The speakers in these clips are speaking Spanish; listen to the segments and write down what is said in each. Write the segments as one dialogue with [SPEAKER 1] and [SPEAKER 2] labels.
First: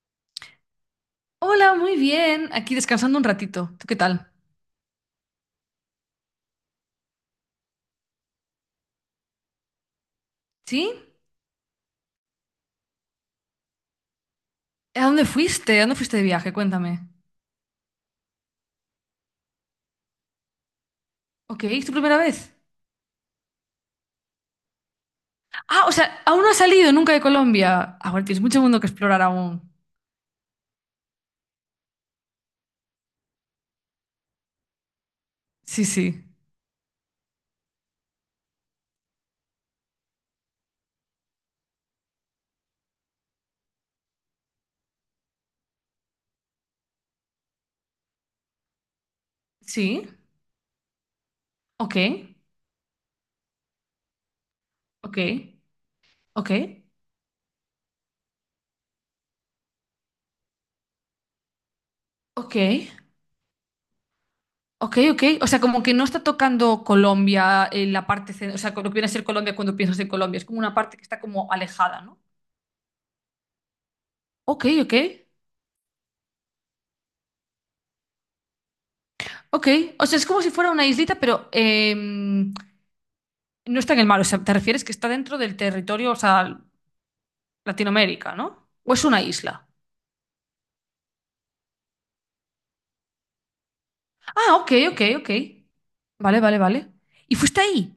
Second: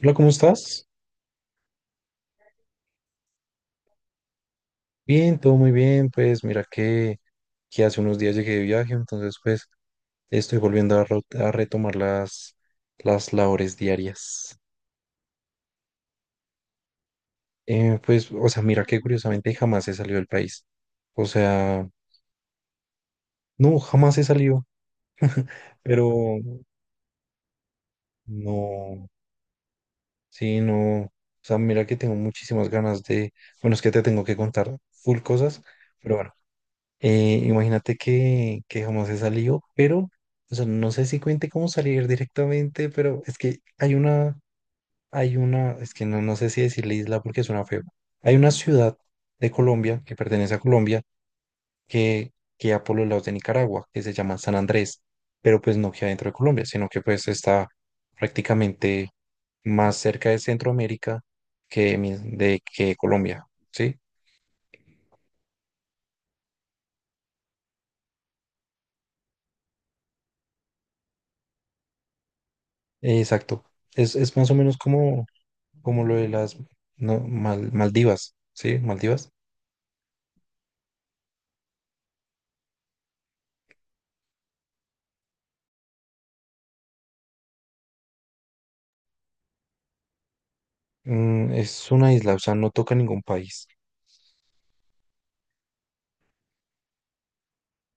[SPEAKER 1] Hola, ¿cómo estás?
[SPEAKER 2] Hola, muy bien. Aquí descansando un ratito. ¿Tú qué tal?
[SPEAKER 1] Bien, todo muy bien. Pues mira que, hace unos días llegué de viaje, entonces pues estoy
[SPEAKER 2] ¿Sí?
[SPEAKER 1] volviendo a, a retomar las labores diarias.
[SPEAKER 2] ¿A dónde fuiste de viaje? Cuéntame.
[SPEAKER 1] O sea, mira que curiosamente jamás he salido del país. O
[SPEAKER 2] Ok, ¿es
[SPEAKER 1] sea,
[SPEAKER 2] tu primera vez?
[SPEAKER 1] no, jamás he salido,
[SPEAKER 2] Ah, o sea,
[SPEAKER 1] pero
[SPEAKER 2] aún no has salido nunca de Colombia. Ahora tienes mucho mundo que
[SPEAKER 1] no,
[SPEAKER 2] explorar aún.
[SPEAKER 1] sí, no. O sea, mira que tengo muchísimas ganas de, bueno, es que te tengo que contar full cosas,
[SPEAKER 2] Sí,
[SPEAKER 1] pero
[SPEAKER 2] sí.
[SPEAKER 1] bueno. Imagínate que, jamás he salido, pero, o sea, no sé si cuente cómo salir directamente, pero es que hay una, es que no, no sé si decirle isla porque suena feo. Hay una ciudad de Colombia
[SPEAKER 2] Sí.
[SPEAKER 1] que pertenece a Colombia
[SPEAKER 2] Ok,
[SPEAKER 1] que queda por los lados de Nicaragua, que se llama San Andrés,
[SPEAKER 2] ok,
[SPEAKER 1] pero pues no queda dentro de
[SPEAKER 2] ok,
[SPEAKER 1] Colombia, sino que pues está prácticamente más cerca de Centroamérica que,
[SPEAKER 2] ok,
[SPEAKER 1] que Colombia, ¿sí?
[SPEAKER 2] ok, ok. O sea, como que no está tocando Colombia en la parte, o sea, lo que viene a ser Colombia cuando piensas en Colombia. Es como una parte que está como alejada, ¿no?
[SPEAKER 1] Exacto. Es más o
[SPEAKER 2] Ok,
[SPEAKER 1] menos
[SPEAKER 2] ok.
[SPEAKER 1] como lo de las no, Maldivas, ¿sí? Maldivas.
[SPEAKER 2] Ok, o sea, es como si fuera una islita, pero. No está en el mar, o sea, te refieres que está dentro del territorio, o sea, Latinoamérica, ¿no? ¿O es una isla?
[SPEAKER 1] Mm, es una isla, o sea, no toca ningún país.
[SPEAKER 2] Ah, ok, ok, ok. Vale, vale, vale. ¿Y fuiste ahí?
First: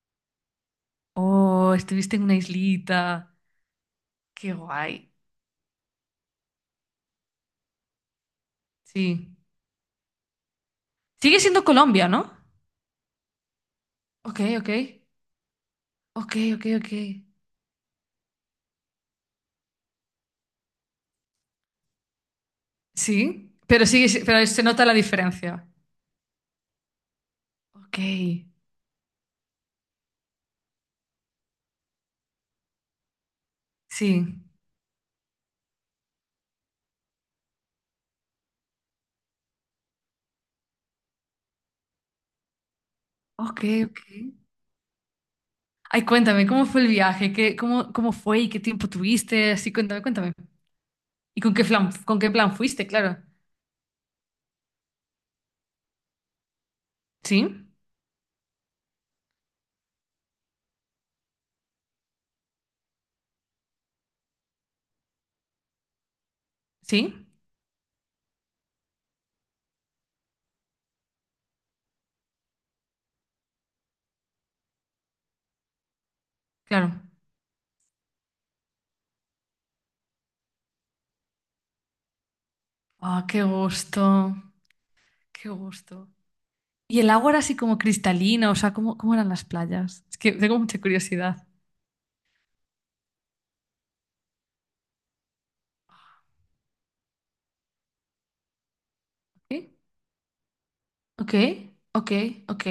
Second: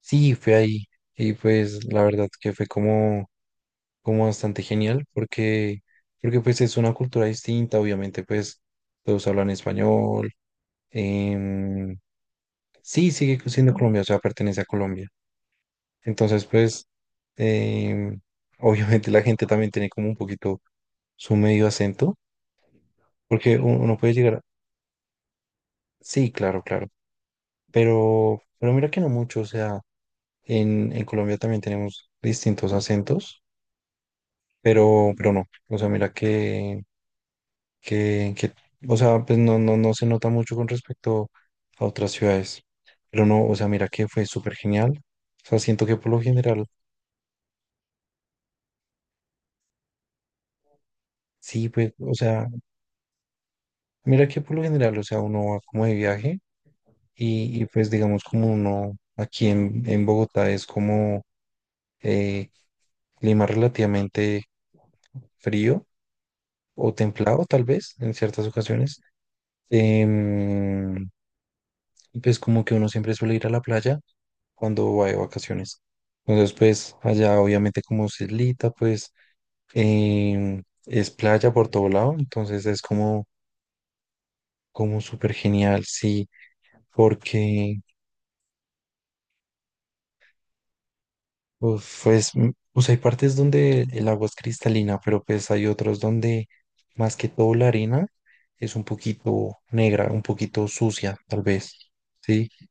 [SPEAKER 1] Sí, fue ahí y
[SPEAKER 2] Oh,
[SPEAKER 1] pues la
[SPEAKER 2] estuviste en
[SPEAKER 1] verdad
[SPEAKER 2] una
[SPEAKER 1] que fue como,
[SPEAKER 2] islita.
[SPEAKER 1] como
[SPEAKER 2] Qué
[SPEAKER 1] bastante genial
[SPEAKER 2] guay.
[SPEAKER 1] porque, porque pues es una cultura distinta, obviamente pues todos
[SPEAKER 2] Sí.
[SPEAKER 1] hablan español.
[SPEAKER 2] Sigue siendo
[SPEAKER 1] em,
[SPEAKER 2] Colombia, ¿no?
[SPEAKER 1] sí, sigue siendo Colombia, o sea,
[SPEAKER 2] Ok,
[SPEAKER 1] pertenece a
[SPEAKER 2] ok.
[SPEAKER 1] Colombia.
[SPEAKER 2] Ok,
[SPEAKER 1] Entonces
[SPEAKER 2] ok,
[SPEAKER 1] pues
[SPEAKER 2] ok.
[SPEAKER 1] em, obviamente la gente también tiene como un poquito su medio acento
[SPEAKER 2] Sí,
[SPEAKER 1] porque
[SPEAKER 2] pero
[SPEAKER 1] uno
[SPEAKER 2] sigue,
[SPEAKER 1] puede
[SPEAKER 2] si-
[SPEAKER 1] llegar a...
[SPEAKER 2] pero se nota la diferencia.
[SPEAKER 1] Sí, claro, claro.
[SPEAKER 2] Ok,
[SPEAKER 1] Pero mira que no mucho, o sea, en Colombia también tenemos distintos acentos,
[SPEAKER 2] sí.
[SPEAKER 1] pero no, o sea, mira que, que, que, o sea, pues no, no, no se nota mucho con respecto a otras ciudades, pero no, o
[SPEAKER 2] Ok,
[SPEAKER 1] sea, mira
[SPEAKER 2] ok.
[SPEAKER 1] que fue súper genial, o sea, siento que
[SPEAKER 2] Ay,
[SPEAKER 1] por lo
[SPEAKER 2] cuéntame, ¿cómo
[SPEAKER 1] general,
[SPEAKER 2] fue el viaje? Cómo fue y qué tiempo tuviste? Así, cuéntame, cuéntame. ¿Y con qué
[SPEAKER 1] sí,
[SPEAKER 2] plan,
[SPEAKER 1] pues, o
[SPEAKER 2] con qué
[SPEAKER 1] sea,
[SPEAKER 2] plan fuiste? Claro.
[SPEAKER 1] mira que por lo general, o sea, uno va como de viaje y
[SPEAKER 2] ¿Sí?
[SPEAKER 1] pues digamos como uno aquí en Bogotá es como eh, clima relativamente frío o
[SPEAKER 2] ¿Sí?
[SPEAKER 1] templado tal vez en ciertas ocasiones. Em, y pues como que uno siempre suele ir a la playa cuando va de vacaciones. Entonces pues
[SPEAKER 2] Claro.
[SPEAKER 1] allá obviamente como es islita pues es playa por todo lado, entonces es
[SPEAKER 2] Ah,
[SPEAKER 1] como,
[SPEAKER 2] qué gusto.
[SPEAKER 1] como súper
[SPEAKER 2] Qué
[SPEAKER 1] genial,
[SPEAKER 2] gusto.
[SPEAKER 1] sí,
[SPEAKER 2] ¿Y el agua era así
[SPEAKER 1] porque
[SPEAKER 2] como cristalina? O sea, ¿cómo eran las playas? Es que tengo mucha curiosidad.
[SPEAKER 1] uf, pues, mm, o hay partes donde el agua es cristalina, pero pues hay otros donde más que todo la arena es un poquito
[SPEAKER 2] ¿Sí?
[SPEAKER 1] negra, un poquito sucia
[SPEAKER 2] Ok,
[SPEAKER 1] tal vez.
[SPEAKER 2] ok,
[SPEAKER 1] ¿Sí?
[SPEAKER 2] ok.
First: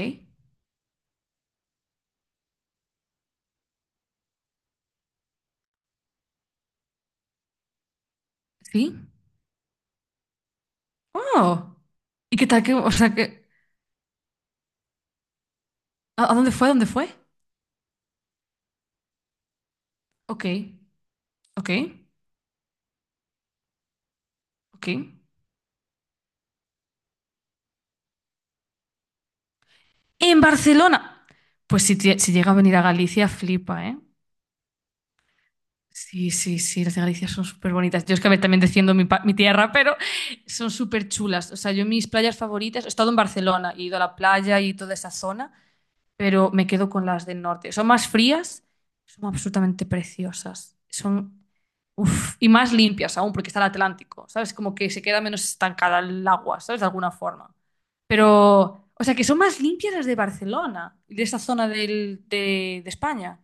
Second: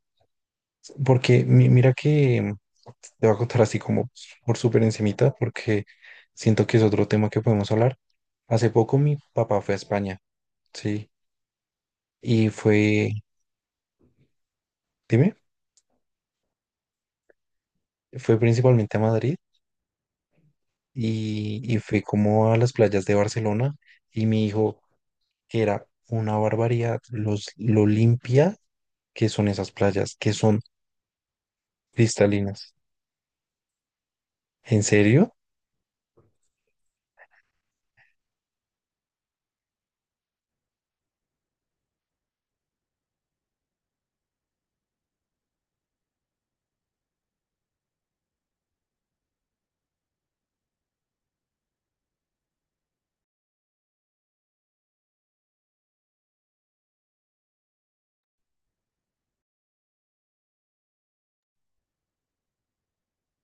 [SPEAKER 1] Porque mira que te voy a contar así como por súper encimita, porque siento que es otro tema que podemos hablar. Hace
[SPEAKER 2] ¿Sí?
[SPEAKER 1] poco mi papá fue a España, sí,
[SPEAKER 2] ¡Oh! ¿Y qué
[SPEAKER 1] y
[SPEAKER 2] tal que, o
[SPEAKER 1] fue,
[SPEAKER 2] sea, que,
[SPEAKER 1] dime,
[SPEAKER 2] ¿a dónde fue?
[SPEAKER 1] fue principalmente a Madrid
[SPEAKER 2] Ok, ok,
[SPEAKER 1] y fue como a las playas de Barcelona y mi hijo,
[SPEAKER 2] ok.
[SPEAKER 1] que era una barbaridad, lo limpia que son esas playas, que
[SPEAKER 2] En
[SPEAKER 1] son
[SPEAKER 2] Barcelona. Pues si llega a
[SPEAKER 1] cristalinas.
[SPEAKER 2] venir a Galicia, flipa, ¿eh?
[SPEAKER 1] ¿En serio?
[SPEAKER 2] Sí, sí, sí, las de Galicia son súper bonitas. Yo es que a ver, también defiendo mi tierra, pero son súper chulas. O sea, yo mis playas favoritas, he estado en Barcelona, he ido a la playa y toda esa zona, pero me quedo con las del norte. Son más frías, son absolutamente preciosas. Son, uf, y más limpias aún, porque está el Atlántico, ¿sabes? Como que se queda menos estancada el agua, ¿sabes? De alguna forma. Pero, o sea, que son más limpias las de Barcelona, de esa zona de España.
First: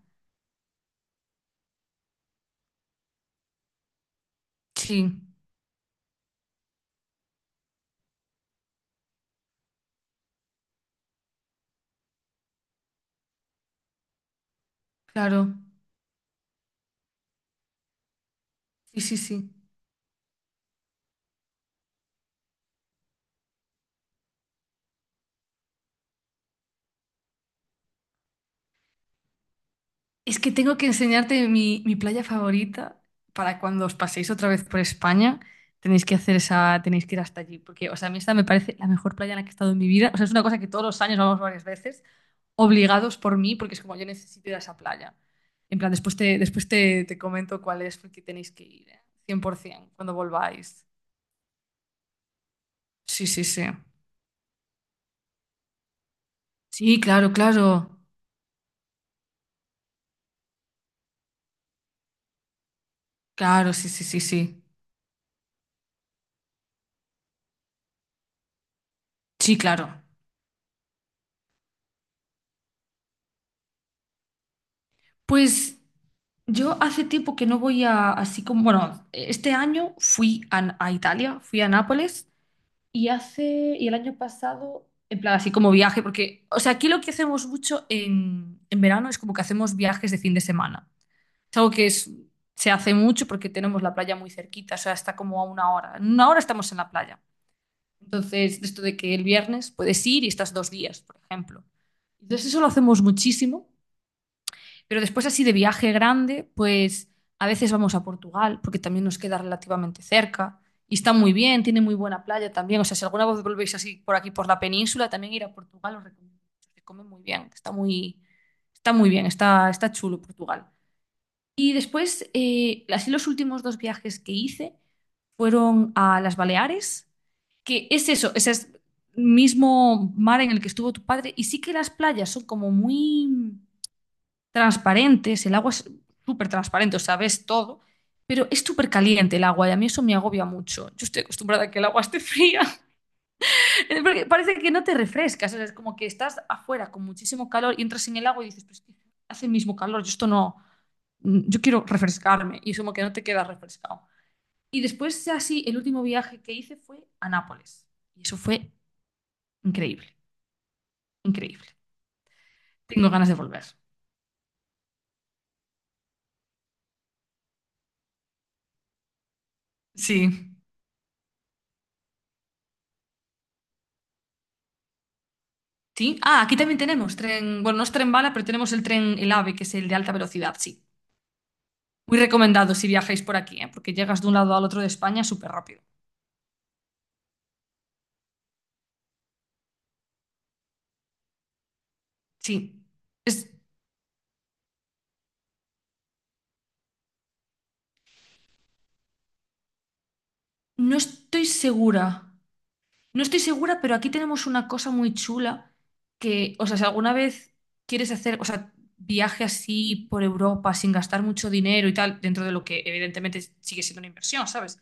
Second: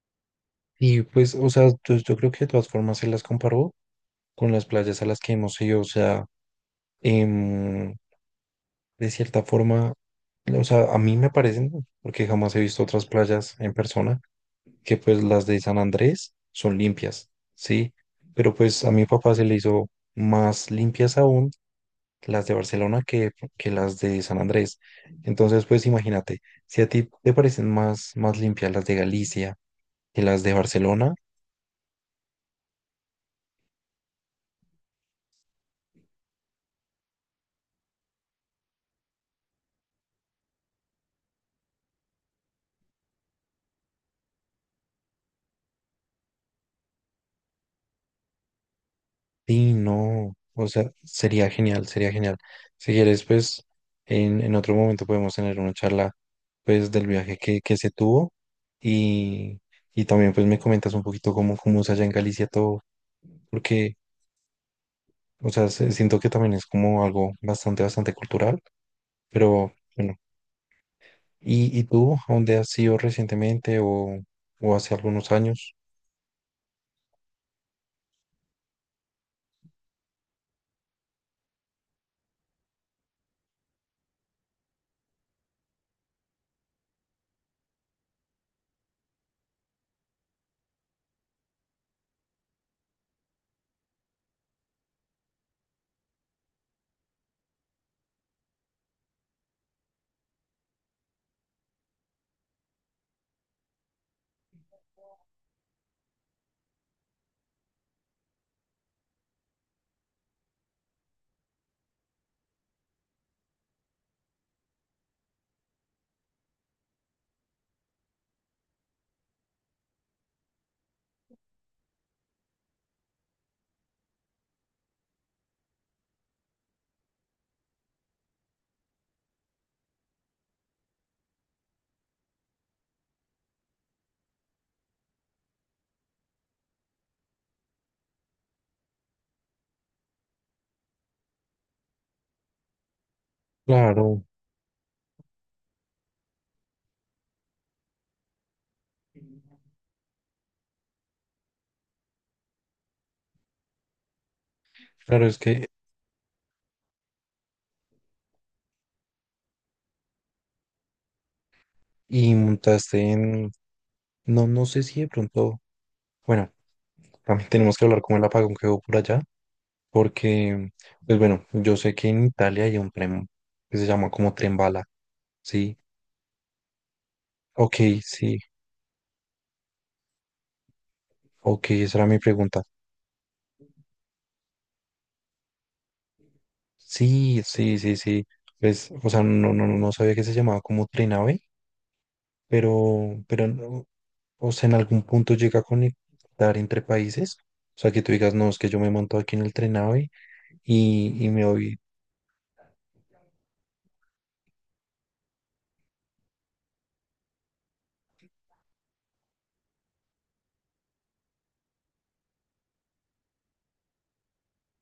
[SPEAKER 1] Y pues, o sea, yo creo que de todas formas se las comparó con las
[SPEAKER 2] Sí,
[SPEAKER 1] playas a las que hemos ido, o sea, em, de cierta forma, o sea, a mí me parecen, porque jamás he visto otras playas en persona, que pues las
[SPEAKER 2] claro.
[SPEAKER 1] de San Andrés son limpias, ¿sí? Pero pues a
[SPEAKER 2] Sí,
[SPEAKER 1] mi
[SPEAKER 2] sí,
[SPEAKER 1] papá se
[SPEAKER 2] sí.
[SPEAKER 1] le hizo más limpias aún las de Barcelona que las de San Andrés. Entonces, pues
[SPEAKER 2] Es que tengo que enseñarte mi playa favorita para cuando os paséis otra vez por España. Tenéis que ir hasta allí. Porque, o sea, a mí esta me parece la mejor playa en la que he estado en mi vida. O sea, es una cosa que todos los años vamos varias veces, obligados por mí, porque es como yo necesito ir a esa playa. En plan, después te comento cuál es, porque tenéis que ir, ¿eh?
[SPEAKER 1] sí,
[SPEAKER 2] 100% cuando
[SPEAKER 1] no, o
[SPEAKER 2] volváis.
[SPEAKER 1] sea, sería genial, sería genial. Si quieres,
[SPEAKER 2] Sí, sí, sí.
[SPEAKER 1] pues en otro momento podemos tener una charla, pues
[SPEAKER 2] Sí,
[SPEAKER 1] del
[SPEAKER 2] claro,
[SPEAKER 1] viaje que se
[SPEAKER 2] claro.
[SPEAKER 1] tuvo y, y también pues me comentas un poquito cómo, cómo es allá en Galicia todo,
[SPEAKER 2] Claro, sí,
[SPEAKER 1] porque,
[SPEAKER 2] sí, sí, sí.
[SPEAKER 1] o sea, siento que también es como algo bastante, bastante cultural,
[SPEAKER 2] Sí,
[SPEAKER 1] pero
[SPEAKER 2] claro.
[SPEAKER 1] bueno. Y tú, a dónde has ido recientemente o hace algunos años?
[SPEAKER 2] Pues yo hace tiempo que no voy así como, bueno, este año fui a Italia, fui a Nápoles y el año pasado, en plan, así como viaje, porque, o sea, aquí lo que hacemos mucho en verano es como que hacemos viajes de fin de semana. Es algo que se hace mucho porque tenemos la playa muy cerquita, o sea, está como a una hora. En una hora estamos en la playa. Entonces, esto de que el viernes puedes ir y estás 2 días, por ejemplo. Entonces, eso lo hacemos muchísimo. Pero después así de viaje grande, pues a veces vamos a Portugal, porque también nos queda relativamente cerca. Y está muy bien, tiene muy buena playa también. O sea, si alguna vez volvéis así por aquí, por la península, también ir a Portugal os recomiendo mucho. Se come muy bien, está muy bien, está chulo Portugal. Y después, así los últimos 2 viajes que hice fueron a las Baleares, que es eso, ese es el mismo mar en el que estuvo tu padre. Y sí que las playas son como muy transparentes, el agua es súper transparente, o sea, ves todo, pero es súper caliente el agua y a mí eso me agobia mucho. Yo estoy acostumbrada a que el agua esté fría,
[SPEAKER 1] Claro,
[SPEAKER 2] porque parece que no te refrescas, o sea, es como que estás afuera con muchísimo calor y entras en el agua y dices, pero es que hace el mismo calor, yo esto no, yo quiero refrescarme y es como que no te quedas refrescado. Y después,
[SPEAKER 1] claro, es
[SPEAKER 2] así,
[SPEAKER 1] que,
[SPEAKER 2] el último viaje que hice fue a Nápoles y eso fue increíble, increíble.
[SPEAKER 1] y
[SPEAKER 2] Tengo
[SPEAKER 1] montaste
[SPEAKER 2] ganas de
[SPEAKER 1] en,
[SPEAKER 2] volver.
[SPEAKER 1] no, no sé si de pronto... Bueno Cami, tenemos que hablar como el apagón que hubo por allá,
[SPEAKER 2] Sí.
[SPEAKER 1] porque, pues bueno, yo sé que en Italia hay un tren que se llama como tren bala, ¿sí?
[SPEAKER 2] Sí. Ah, aquí también tenemos tren,
[SPEAKER 1] Ok,
[SPEAKER 2] bueno, no es tren bala,
[SPEAKER 1] sí,
[SPEAKER 2] pero tenemos el tren, el AVE, que es el de alta velocidad, sí.
[SPEAKER 1] ok, esa era
[SPEAKER 2] Muy
[SPEAKER 1] mi pregunta.
[SPEAKER 2] recomendado si viajáis por aquí, ¿eh? Porque llegas de un lado al otro de España súper rápido.
[SPEAKER 1] Sí, sí, sí, sí. Pues, o sea, no, no, no sabía que se llamaba como tren AVE,
[SPEAKER 2] Sí.
[SPEAKER 1] pero,
[SPEAKER 2] Es-
[SPEAKER 1] no, o sea, en algún punto llega a conectar entre países. O sea, que tú digas, no, es que yo me monto aquí en el tren AVE
[SPEAKER 2] no
[SPEAKER 1] y me
[SPEAKER 2] estoy
[SPEAKER 1] voy,
[SPEAKER 2] segura, no estoy segura, pero aquí tenemos una cosa muy chula que, o sea, si alguna vez quieres hacer, o sea, viaje así por Europa sin gastar mucho dinero y tal, dentro de lo que evidentemente sigue siendo una inversión, ¿sabes?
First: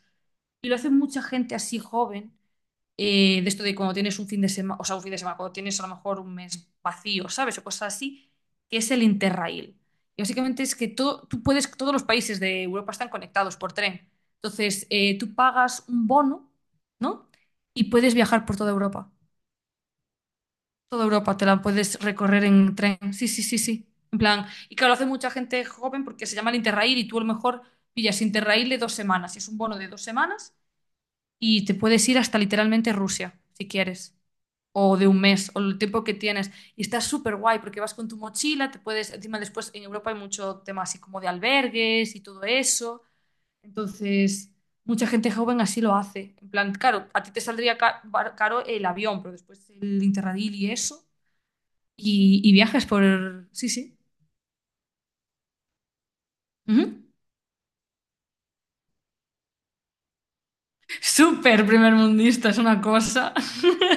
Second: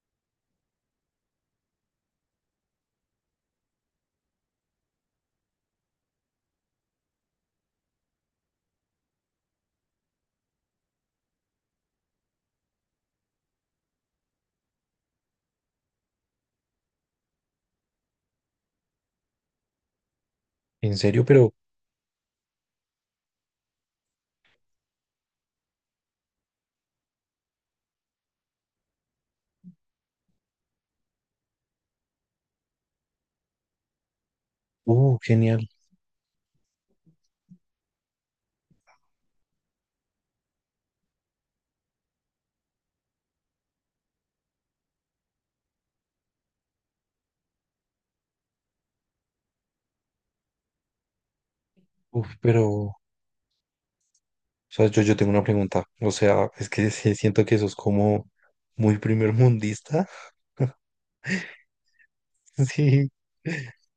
[SPEAKER 2] Y lo hace mucha gente así joven de esto de cuando tienes un fin de semana, o sea, un fin de semana, cuando tienes a lo mejor un mes vacío, ¿sabes? O cosas así, que es el Interrail. Y básicamente es que todos los países de Europa están conectados por tren. Entonces, tú pagas un bono, ¿no? Y puedes viajar por toda Europa.
[SPEAKER 1] en
[SPEAKER 2] Toda
[SPEAKER 1] serio,
[SPEAKER 2] Europa te
[SPEAKER 1] pero,
[SPEAKER 2] la puedes recorrer en tren. Sí, sí, sí, sí. En plan, y claro, lo hace mucha gente joven porque se llama el Interrail y tú a lo mejor pillas Interrail de 2 semanas. Y es un bono de 2 semanas y te puedes ir hasta literalmente Rusia, si quieres o de un mes o
[SPEAKER 1] genial,
[SPEAKER 2] el tiempo que tienes. Y está súper guay porque vas con tu mochila, encima después en Europa hay mucho tema así como de albergues y todo eso. Entonces, mucha gente joven así lo hace. En plan, claro, a ti te saldría caro el avión, pero después el Interrail y eso.
[SPEAKER 1] uf,
[SPEAKER 2] Y viajes
[SPEAKER 1] pero.
[SPEAKER 2] por... Sí, sí.
[SPEAKER 1] O sea, yo tengo una pregunta. O sea, es que
[SPEAKER 2] Ujú.
[SPEAKER 1] sí siento que eso es como muy primer mundista.
[SPEAKER 2] Súper primer mundista, es una
[SPEAKER 1] Sí.
[SPEAKER 2] cosa.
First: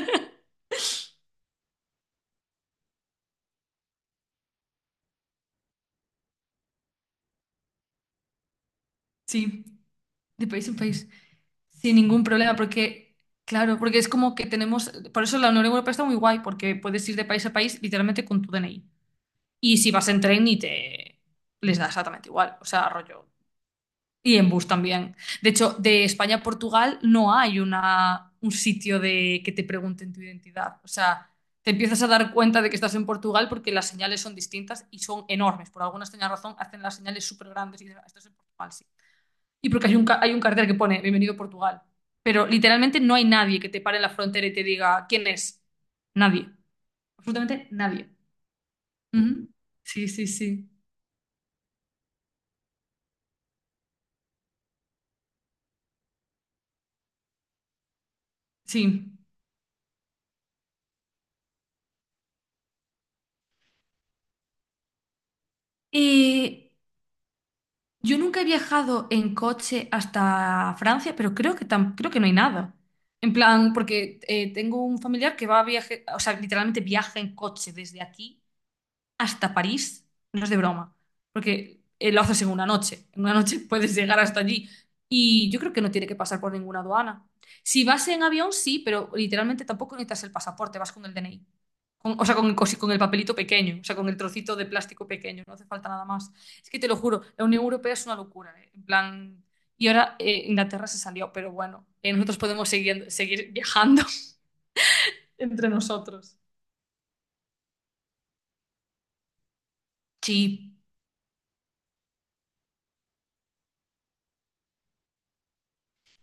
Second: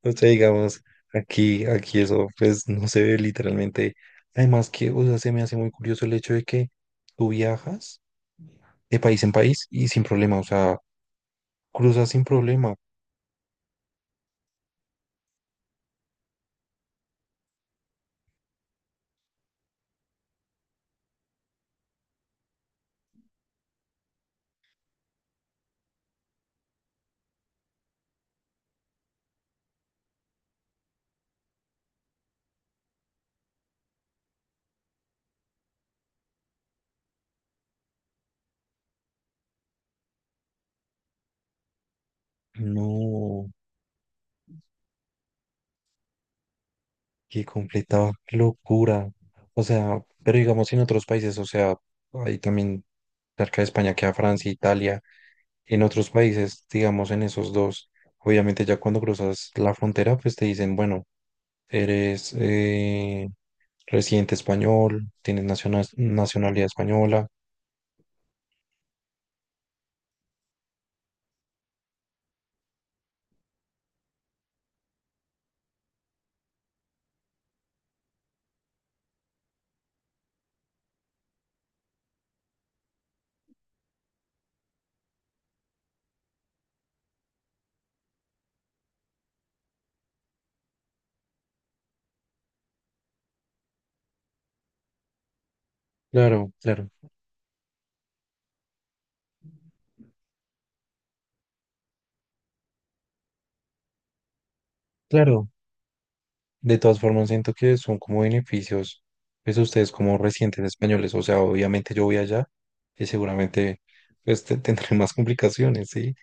[SPEAKER 1] O sea, digamos, aquí, aquí eso, pues no se ve literalmente. Además que, o sea, se me hace muy curioso el hecho de que tú viajas de país en
[SPEAKER 2] Sí,
[SPEAKER 1] país y sin problema. O
[SPEAKER 2] de país en
[SPEAKER 1] sea,
[SPEAKER 2] país. Sin
[SPEAKER 1] cruzas sin
[SPEAKER 2] ningún problema,
[SPEAKER 1] problema.
[SPEAKER 2] porque, claro, porque es como que tenemos, por eso la Unión Europea está muy guay, porque puedes ir de país a país literalmente con tu DNI. Y si vas en tren y te les da exactamente igual, o sea, rollo. Y en bus también. De hecho, de España a Portugal no hay un sitio de que te pregunten tu identidad. O sea, te empiezas a dar cuenta de que estás en Portugal porque las señales son distintas y son enormes. Por alguna extraña razón hacen las señales súper grandes y dices, "Ah, esto es en Portugal, sí. Y porque hay un cartel que pone Bienvenido a Portugal. Pero literalmente no hay
[SPEAKER 1] No,
[SPEAKER 2] nadie que te pare en la frontera y te diga quién es. Nadie.
[SPEAKER 1] qué
[SPEAKER 2] Absolutamente nadie.
[SPEAKER 1] completa locura.
[SPEAKER 2] Ujú.
[SPEAKER 1] O sea,
[SPEAKER 2] Sí, sí,
[SPEAKER 1] pero
[SPEAKER 2] sí.
[SPEAKER 1] digamos en otros países, o sea, hay también cerca de España queda Francia, Italia. En otros países, digamos en esos dos, obviamente ya cuando
[SPEAKER 2] Sí.
[SPEAKER 1] cruzas la frontera, pues te dicen, bueno, eres residente español, tienes nacionalidad
[SPEAKER 2] Eh,
[SPEAKER 1] española.
[SPEAKER 2] yo nunca he viajado en coche hasta Francia, pero creo que no hay nada. En plan, porque tengo un familiar que va a viaje, o sea, literalmente viaja en coche desde aquí hasta París, no es de broma, porque lo haces en una noche. En una noche puedes llegar hasta allí. Y yo creo que no tiene que pasar por ninguna aduana. Si vas en avión, sí, pero literalmente tampoco necesitas el pasaporte, vas con el DNI. O sea, con el papelito pequeño, o sea, con el trocito de plástico pequeño, no hace falta nada más.
[SPEAKER 1] Claro,
[SPEAKER 2] Es que te
[SPEAKER 1] claro,
[SPEAKER 2] lo juro, la Unión Europea es una locura, ¿eh? En plan... Y ahora Inglaterra se salió, pero bueno, nosotros podemos seguir viajando
[SPEAKER 1] claro.
[SPEAKER 2] entre nosotros.
[SPEAKER 1] De todas formas, siento que son como beneficios, pues ustedes como residentes
[SPEAKER 2] Sí.
[SPEAKER 1] españoles, o sea, obviamente yo voy allá y seguramente pues tendré más complicaciones, ¿sí?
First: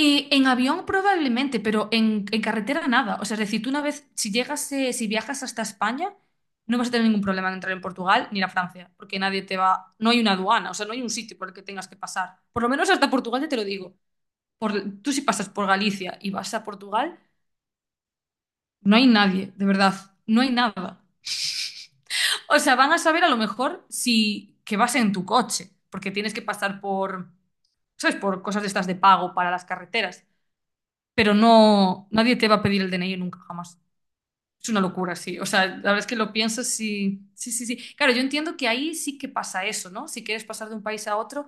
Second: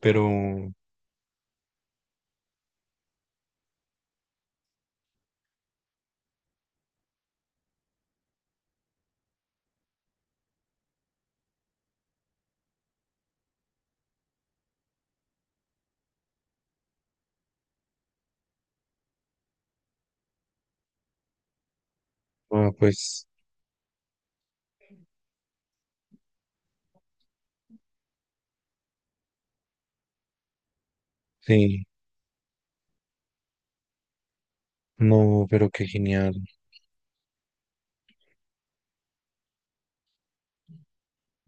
[SPEAKER 1] Pero,
[SPEAKER 2] en avión probablemente, pero en, carretera nada. O sea, es decir, si viajas hasta España, no vas a tener ningún problema en entrar en Portugal ni ir a Francia, porque nadie te va, no hay una aduana, o sea, no hay un sitio por el que tengas que pasar. Por lo menos hasta Portugal, ya te lo digo. Por, tú si pasas por Galicia y vas a Portugal, no hay nadie, de verdad, no hay nada. O
[SPEAKER 1] ah,
[SPEAKER 2] sea, van a saber
[SPEAKER 1] pues
[SPEAKER 2] a lo mejor si que vas en tu coche, porque tienes que pasar por, ¿sabes? Por cosas de estas de pago para las carreteras. Pero
[SPEAKER 1] sí,
[SPEAKER 2] no, nadie te va a pedir el DNI nunca jamás. Es una locura, sí. O
[SPEAKER 1] no,
[SPEAKER 2] sea,
[SPEAKER 1] pero
[SPEAKER 2] la
[SPEAKER 1] qué
[SPEAKER 2] verdad es que lo
[SPEAKER 1] genial.
[SPEAKER 2] piensas sí, sí, sí, sí. Claro, yo entiendo que ahí sí que pasa eso, ¿no? Si quieres pasar de un país a otro,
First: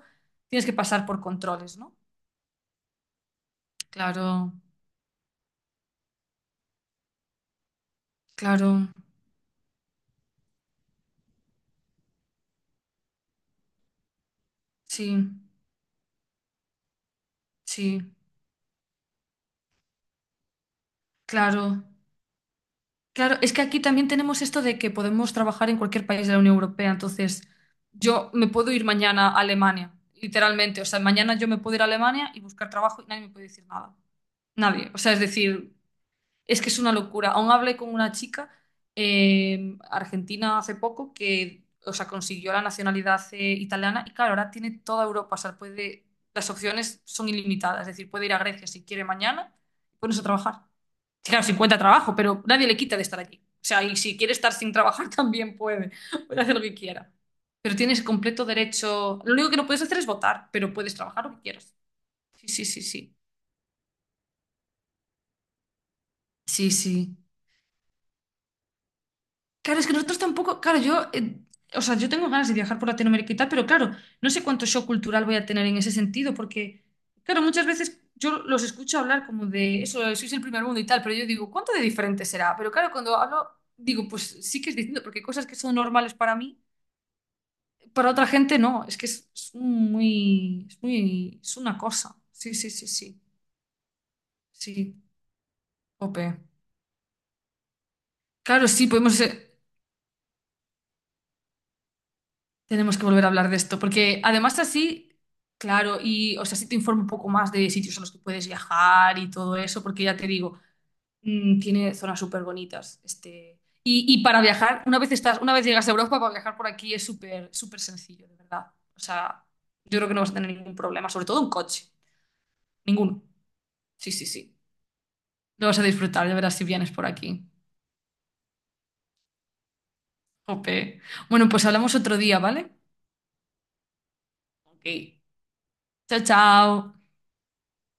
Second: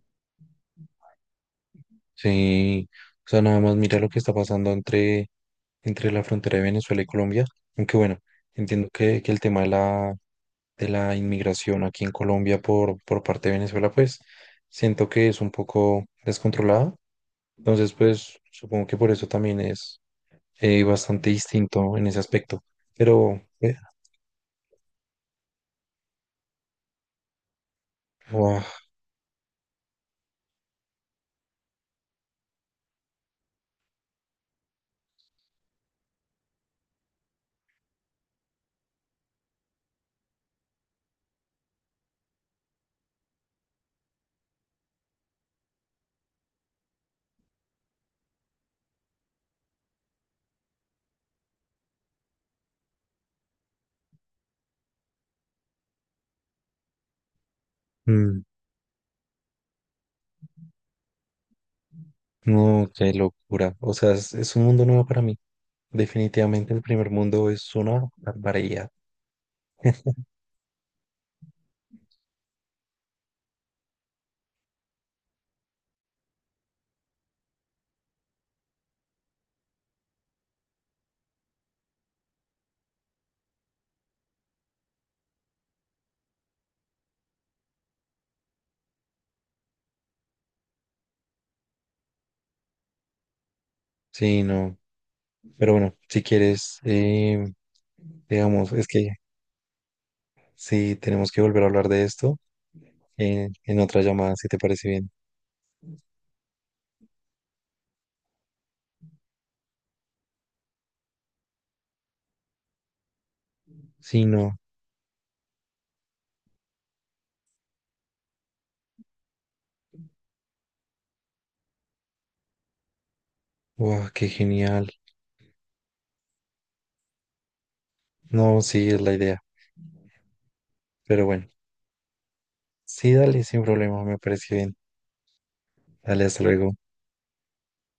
[SPEAKER 2] tienes que pasar por controles, ¿no?
[SPEAKER 1] Sí, o sea, nada más mira lo que está
[SPEAKER 2] Claro,
[SPEAKER 1] pasando entre, entre la frontera de Venezuela y Colombia, aunque bueno, entiendo
[SPEAKER 2] claro,
[SPEAKER 1] que el tema de la inmigración aquí en Colombia por parte de Venezuela, pues siento que
[SPEAKER 2] sí,
[SPEAKER 1] es un poco descontrolado, entonces
[SPEAKER 2] sí,
[SPEAKER 1] pues supongo que por eso también es bastante
[SPEAKER 2] claro.
[SPEAKER 1] distinto en ese aspecto,
[SPEAKER 2] Claro,
[SPEAKER 1] pero
[SPEAKER 2] es que aquí también tenemos esto de que podemos trabajar en cualquier país de la Unión Europea, entonces yo me
[SPEAKER 1] ¡guau!
[SPEAKER 2] puedo ir mañana a Alemania, literalmente. O sea, mañana yo me puedo ir a Alemania y buscar trabajo y nadie me puede decir nada. Nadie. O sea, es decir, es que es una locura. Aún hablé con una chica argentina hace poco que, o sea, consiguió la nacionalidad italiana y claro, ahora tiene toda Europa. O sea, las opciones son ilimitadas. Es decir, puede ir a Grecia si quiere mañana y ponerse a trabajar. Sí, claro, si encuentra trabajo, pero nadie le quita de estar allí. O sea, y si quiere estar sin trabajar también puede. Puede hacer lo que quiera. Pero tienes
[SPEAKER 1] Mm,
[SPEAKER 2] completo derecho. Lo único que no puedes hacer es votar, pero puedes trabajar lo que quieras. Sí, sí, sí,
[SPEAKER 1] no, qué
[SPEAKER 2] sí.
[SPEAKER 1] locura, o sea, es un mundo nuevo para mí,
[SPEAKER 2] Sí,
[SPEAKER 1] definitivamente el primer
[SPEAKER 2] sí.
[SPEAKER 1] mundo es una barbaridad,
[SPEAKER 2] Claro, es que nosotros tampoco, claro, o sea, yo tengo ganas de viajar por Latinoamérica y tal, pero claro, no sé cuánto shock cultural voy a tener en ese sentido, porque, claro, muchas veces yo los escucho hablar como de eso, sois el primer mundo y tal, pero yo digo, ¿cuánto de diferente será? Pero claro, cuando hablo, digo, pues sí que es distinto, porque hay cosas que son normales para mí, para otra gente no, es que es un muy, es una cosa. Sí, sí, sí, sí,
[SPEAKER 1] sí, no.
[SPEAKER 2] sí,
[SPEAKER 1] Pero bueno, si
[SPEAKER 2] ope.
[SPEAKER 1] quieres,
[SPEAKER 2] Claro,
[SPEAKER 1] digamos, es
[SPEAKER 2] sí,
[SPEAKER 1] que
[SPEAKER 2] podemos ser.
[SPEAKER 1] sí tenemos que volver a hablar de esto
[SPEAKER 2] Tenemos que volver a hablar de esto,
[SPEAKER 1] en otra
[SPEAKER 2] porque
[SPEAKER 1] llamada, si te
[SPEAKER 2] además
[SPEAKER 1] parece bien.
[SPEAKER 2] así, claro, y o sea, sí te informo un poco más de sitios a los que puedes viajar y todo eso, porque ya te digo, tiene zonas súper bonitas. Este, y
[SPEAKER 1] Sí,
[SPEAKER 2] para
[SPEAKER 1] no.
[SPEAKER 2] viajar, una vez llegas a Europa, para viajar por aquí es súper, súper sencillo, de verdad. O sea, yo creo que no vas a tener ningún problema, sobre todo en coche. Ninguno.
[SPEAKER 1] Wow,
[SPEAKER 2] Sí, sí,
[SPEAKER 1] qué
[SPEAKER 2] sí.
[SPEAKER 1] genial.
[SPEAKER 2] Lo vas a disfrutar, ya verás si vienes por aquí.
[SPEAKER 1] No, sí, es la idea.
[SPEAKER 2] Jope.
[SPEAKER 1] Pero
[SPEAKER 2] Bueno,
[SPEAKER 1] bueno,
[SPEAKER 2] pues hablamos otro día, ¿vale?
[SPEAKER 1] sí, dale, sin problema, me parece bien.
[SPEAKER 2] Ok. Chao,
[SPEAKER 1] Dale, hasta luego.
[SPEAKER 2] chao.